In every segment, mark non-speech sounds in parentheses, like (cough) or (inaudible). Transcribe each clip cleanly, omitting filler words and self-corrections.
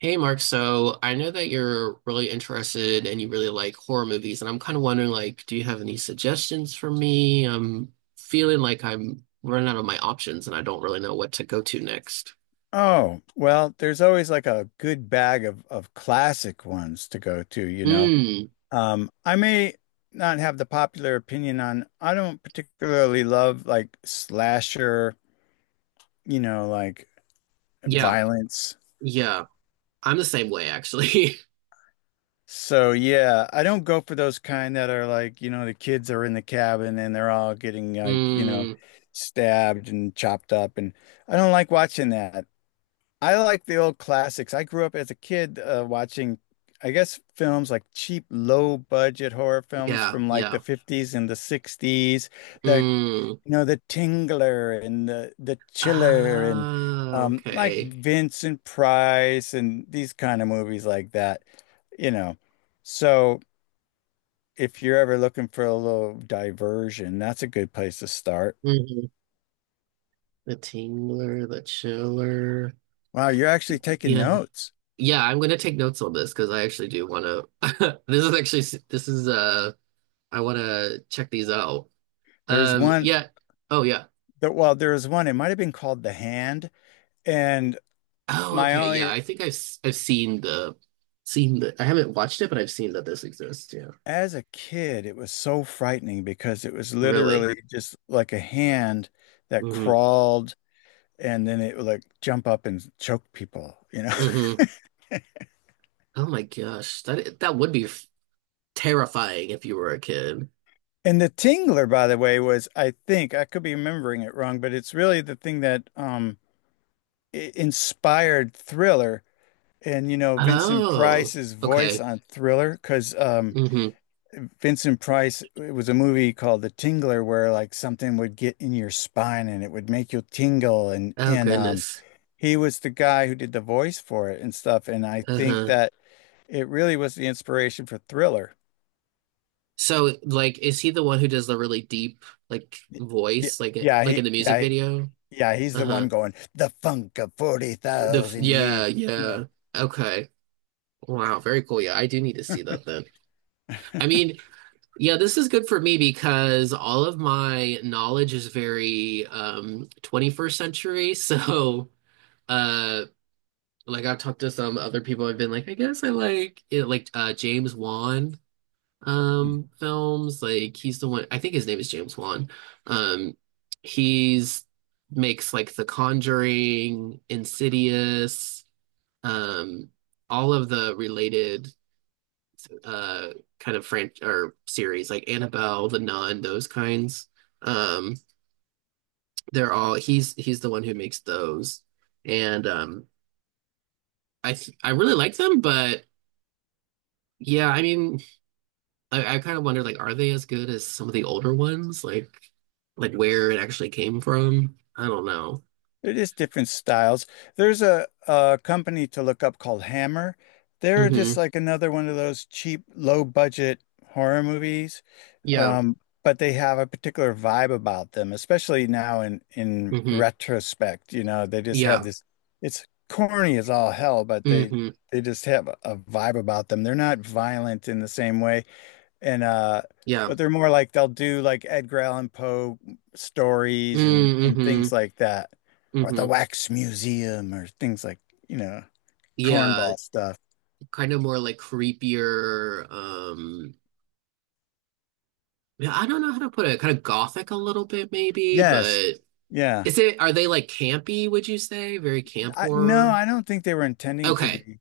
Hey Mark, so I know that you're really interested and you really like horror movies, and I'm kind of wondering, like, do you have any suggestions for me? I'm feeling like I'm running out of my options and I don't really know what to go to next. Oh, well, there's always like a good bag of classic ones to go to, you know. Mm, I may not have the popular opinion on, I don't particularly love like slasher, you know, like yeah, violence. yeah. I'm the same way actually. (laughs) So yeah, I don't go for those kind that are like, you know, the kids are in the cabin and they're all getting like, you know, Mm, stabbed and chopped up and I don't like watching that. I like the old classics. I grew up as a kid watching, I guess, films like cheap, low budget horror films yeah, from like the yeah. 50s and the 60s. The, Mm. you know, The Tingler and the Chiller and Ah, like okay. Vincent Price and these kind of movies like that, you know. So if you're ever looking for a little diversion, that's a good place to start. Hmm. The Tingler, the Chiller. Wow, you're actually taking Yeah, notes. Yeah, I'm going to take notes on this because I actually do want to. (laughs) This is actually this is I want to check these out. There's one Yeah. Oh yeah. that, well, there was one, it might have been called The Hand. And Oh my okay. Yeah, only, I think I've seen the. I haven't watched it but I've seen that this exists. Yeah. as a kid, it was so frightening because it was Really. literally just like a hand that Hmm. crawled and then it would like jump up and choke people, you know? (laughs) Hmm. Oh my gosh. That would terrifying if you were a kid. And the tingler, by the way, was, I think, I could be remembering it wrong, but it's really the thing that inspired Thriller and, you know, Vincent Oh. Price's voice Okay. on Thriller because Hmm. Vincent Price, it was a movie called The Tingler where like something would get in your spine and it would make you tingle and Oh and goodness. he was the guy who did the voice for it and stuff and I think Uh-huh. that it really was the inspiration for Thriller. So, like, is he the one who does the really deep, like, Yeah, voice, like, it, yeah, like, he in the music yeah, video? yeah, he's the Uh-huh. one going the funk of 40,000 Yeah, years, you know. yeah. Okay. Wow, very cool. Yeah, I do need to see that then. I mean, yeah, this is good for me because all of my knowledge is very 21st century. (laughs) So, uh, like, I've talked to some other people. I've been like, James Wan. Mm. Films like he's the one, I think his name is James Wan, um he's makes like The Conjuring, Insidious, um all of the related uh kind of French or series like Annabelle, The Nun, those kinds. um they're all, he's the one who makes those. And I th I really like them, but yeah, I mean, I kind of wonder, like, are they as good as some of the older ones? Like where it actually came from? I don't know. They're just different styles. There's a company to look up called Hammer. They're Hmm. just like another one of those cheap, low budget horror movies. Yeah. But they have a particular vibe about them, especially now in Hmm. retrospect. You know, they just have Yeah. this. It's corny as all hell, but they Hmm. they just have a vibe about them. They're not violent in the same way, and Yeah. but they're more like they'll do like Edgar Allan Poe stories and Mm-hmm. things like that, or Hmm. the Wax Museum or things like, you know, Yeah. cornball stuff. Kind of more like creepier. Um, yeah. I don't know how to put it. Kind of gothic a little bit, maybe. Yes, But yeah. is it? Are they like campy? Would you say very camp I, no, horror? I don't think they were intending to Okay. be.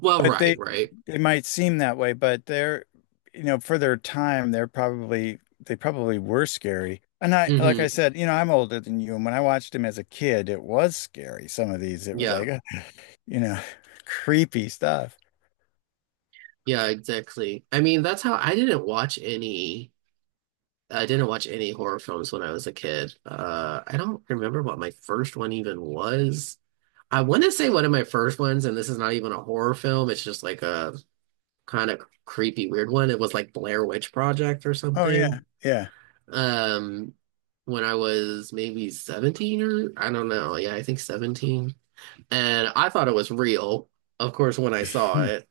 Well, But right. they, Right. it might seem that way, but they're, you know, for their time, they're probably they probably were scary. And I like I Hmm. said, you know, I'm older than you, and when I watched them as a kid, it was scary. Some of these, it was Yeah. like, (laughs) you know, (laughs) creepy stuff. Yeah, exactly. I mean, that's how I didn't watch any. I didn't watch any horror films when I was a kid. I don't remember what my first one even was. I want to say one of my first ones, and this is not even a horror film. It's just like a kind of creepy, weird one. It was like Blair Witch Project or Oh yeah, something. yeah. Um, when I was maybe 17, or I don't know. Yeah, I think 17. And I thought it was real, of course, when I saw Hmm. it,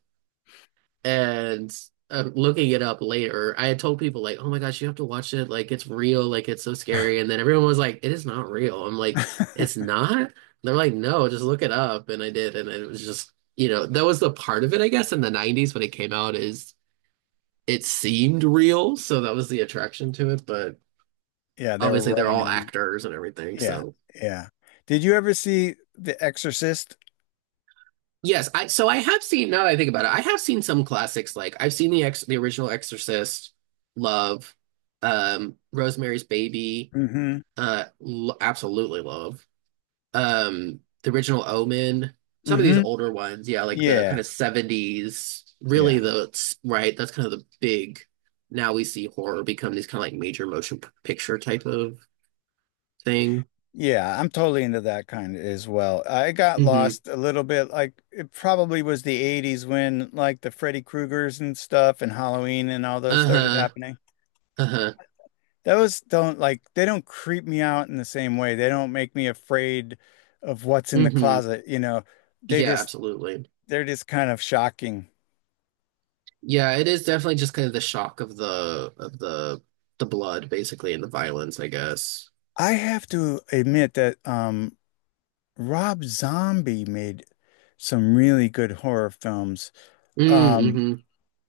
and looking it up later, I had told people like, "Oh my gosh, you have to watch it! Like it's real! Like it's so scary!" And then everyone was like, "It is not real." I'm like, "It's (laughs) not?" And they're like, "No, just look it up." And I did, and it was just, you know, that was the part of it, I guess, in the '90s when it came out, is it seemed real, so that was the attraction to it. But Yeah, they were obviously, they're running all around. actors and everything, Yeah, so yeah. Did you ever see The Exorcist? yes, I so I have seen. Now that I think about it, I have seen some classics, like I've seen the original Exorcist, love, Rosemary's Baby, Mm-hmm. Lo absolutely love. The original Omen, some of these Mm-hmm. older ones, yeah, like the kind Yeah, of 70s, really, yeah. the right, that's kind of the big. Now we see horror become these kind of like major motion picture type of thing. Yeah, I'm totally into that kind as well. I got Hmm. lost a little bit. Like it probably was the 80s when like the Freddy Kruegers and stuff and Halloween and all those started Uh-huh. happening. Uh-huh. Those don't like they don't creep me out in the same way. They don't make me afraid of what's in the Hmm. closet, you know. They Yeah, just absolutely. they're just kind of shocking. Yeah, it is definitely just kind of the shock of the blood, basically, and the violence, I guess. I have to admit that Rob Zombie made some really good horror films. Mm, Um hmm.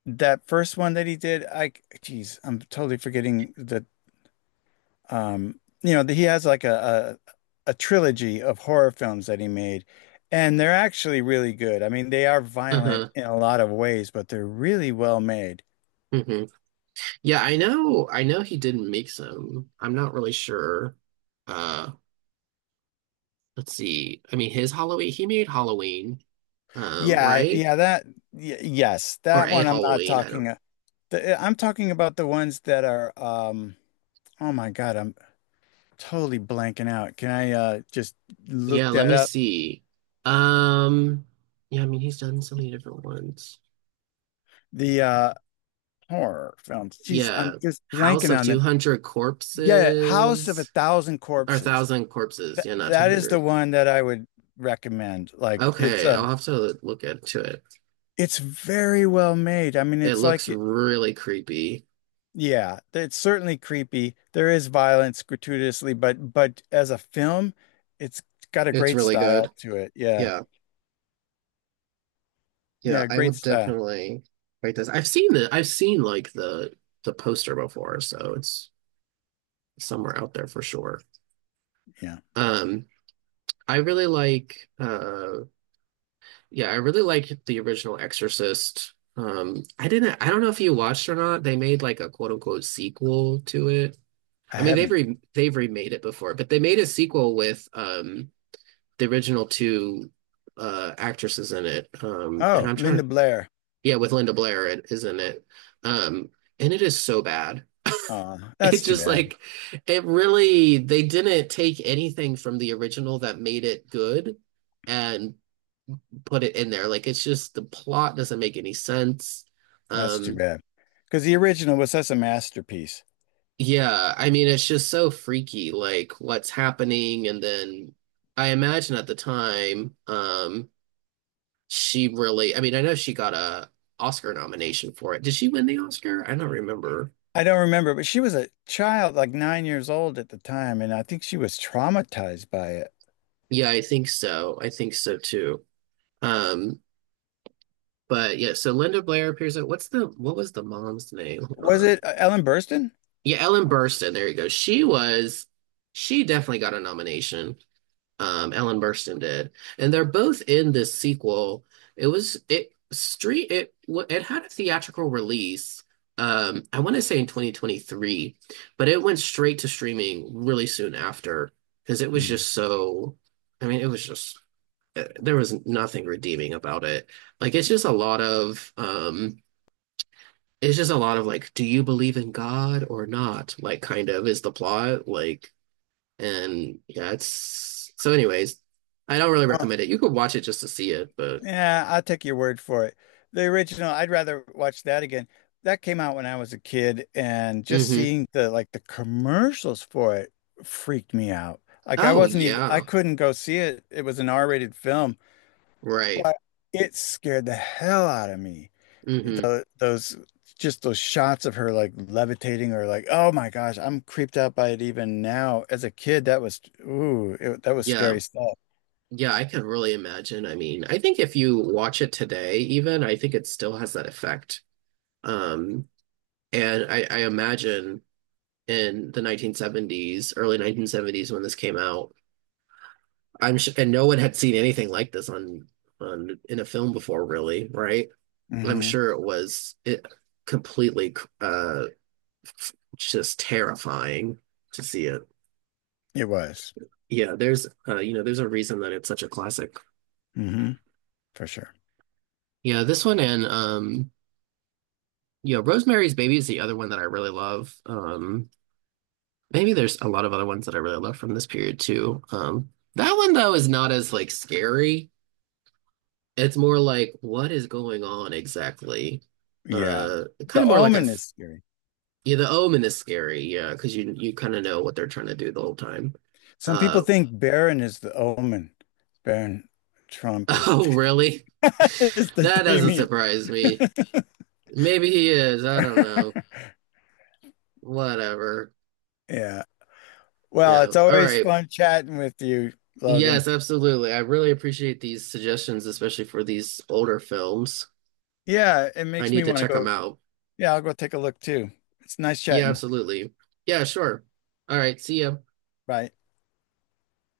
That first one that he did, I, geez, I'm totally forgetting you know, that he has like a a trilogy of horror films that he made, and they're actually really good. I mean, they are violent Uh-huh. in a lot of ways, but they're really well made. Hmm. Yeah, I know. I know he didn't make some. I'm not really sure. Uh, let's see. I mean, his Halloween, he made Halloween, Yeah, right? yeah, that, y yes, Or that a one I'm not Halloween. I don't. talking. I'm talking about the ones that are, oh my God, I'm totally blanking out. Can I just Yeah, look let that me up? see. Um, yeah, I mean, he's done so many different ones. The horror films. Geez, I'm Yeah. just House blanking of on them. 200 Yeah, House of a Corpses. Thousand Or Corpses. thousand corpses. That Yeah, not two that is the hundred. one that I would recommend. Like Okay, I'll have to look into it. it's very well made. I mean, It it's looks like, really creepy. yeah, it's certainly creepy. There is violence gratuitously, but as a film, it's got a It's great really style good. to it. Yeah. Yeah, yeah, Yeah, I will great style. definitely write this. I've seen like the poster before, so it's somewhere out there for sure. Yeah. Um, I really like yeah, I really like the original Exorcist. I don't know if you watched or not. They made like a quote unquote sequel to it. I I mean, haven't. They've remade it before, but they made a sequel with the original two actresses in it. And Oh, I'm trying Linda to Blair. yeah, with Linda Blair, it is in it. Um, and it is so bad. (laughs) That's It's too just bad. like it really they didn't take anything from the original that made it good and put it in there. Like it's just the plot doesn't make any sense. That's too Um, bad. Because the original was such a masterpiece. Yeah, I mean, it's just so freaky, like what's happening. And then I imagine at the time, she really, I mean, I know she got a Oscar nomination for it. Did she win the Oscar? I don't remember. I don't remember, but she was a child, like 9 years old at the time, and I think she was traumatized by it. Yeah, I think so. I think so too. Um, but yeah, so Linda Blair appears at what's the what was the mom's name? Hold Was on. it Ellen Burstyn? Yeah, Ellen Burstyn. There you go. She was, she definitely got a nomination. Um, Ellen Burstyn did. And they're both in this sequel. It was it street it w- it had a theatrical release. I want to say in 2023, but it went straight to streaming really soon after, because it was Hmm. just so, I mean, it was just eh, there was nothing redeeming about it. Like it's just a lot of it's just a lot of like, do you believe in God or not? Like kind of is the plot. Like, and yeah, it's so anyways, I don't really Uh, recommend it. You could watch it just to see it, but yeah, I'll take your word for it. The original, I'd rather watch that again. That came out when I was a kid, and just hmm. seeing the like the commercials for it freaked me out. Like I Oh wasn't even, I yeah, couldn't go see it. It was an R-rated film, right. but it scared the hell out of me. Hmm. The those just those shots of her like levitating or like, oh my gosh, I'm creeped out by it even now. As a kid, that was, ooh, it, that was Yeah. scary stuff. Yeah, I can really imagine. I mean, I think if you watch it today, even, I think it still has that effect. Um, and I imagine in the 1970s, early 1970s when this came out, I'm sure, and no one had seen anything like this on in a film before, really, right? I'm Hmm. sure it was it completely uh just terrifying to see it. It was. Yeah, there's you know, there's a reason that it's such a classic. Hmm. For sure. Yeah, this one and yeah, Rosemary's Baby is the other one that I really love. Um, maybe there's a lot of other ones that I really love from this period too. Um, that one though is not as like scary. It's more like what is going on exactly? Yeah, Kind the of more like Omen is scary. yeah. The Omen is scary, yeah, because you kind of know what they're trying to do the whole time. Some people Uh, think Baron is the Omen. Baron (laughs) Trump is oh, (laughs) really? is the That doesn't Damien. surprise me. (laughs) Maybe he is. I don't know. Whatever. Yeah, well, Yeah. it's All always right. fun chatting with you, Logan. Yes, absolutely. I really appreciate these suggestions, especially for these older films. Yeah, it I makes me need to want to check them go. out. Yeah, I'll go take a look too. It's nice Yeah, chatting. absolutely. Yeah, sure. All right. See ya. Bye.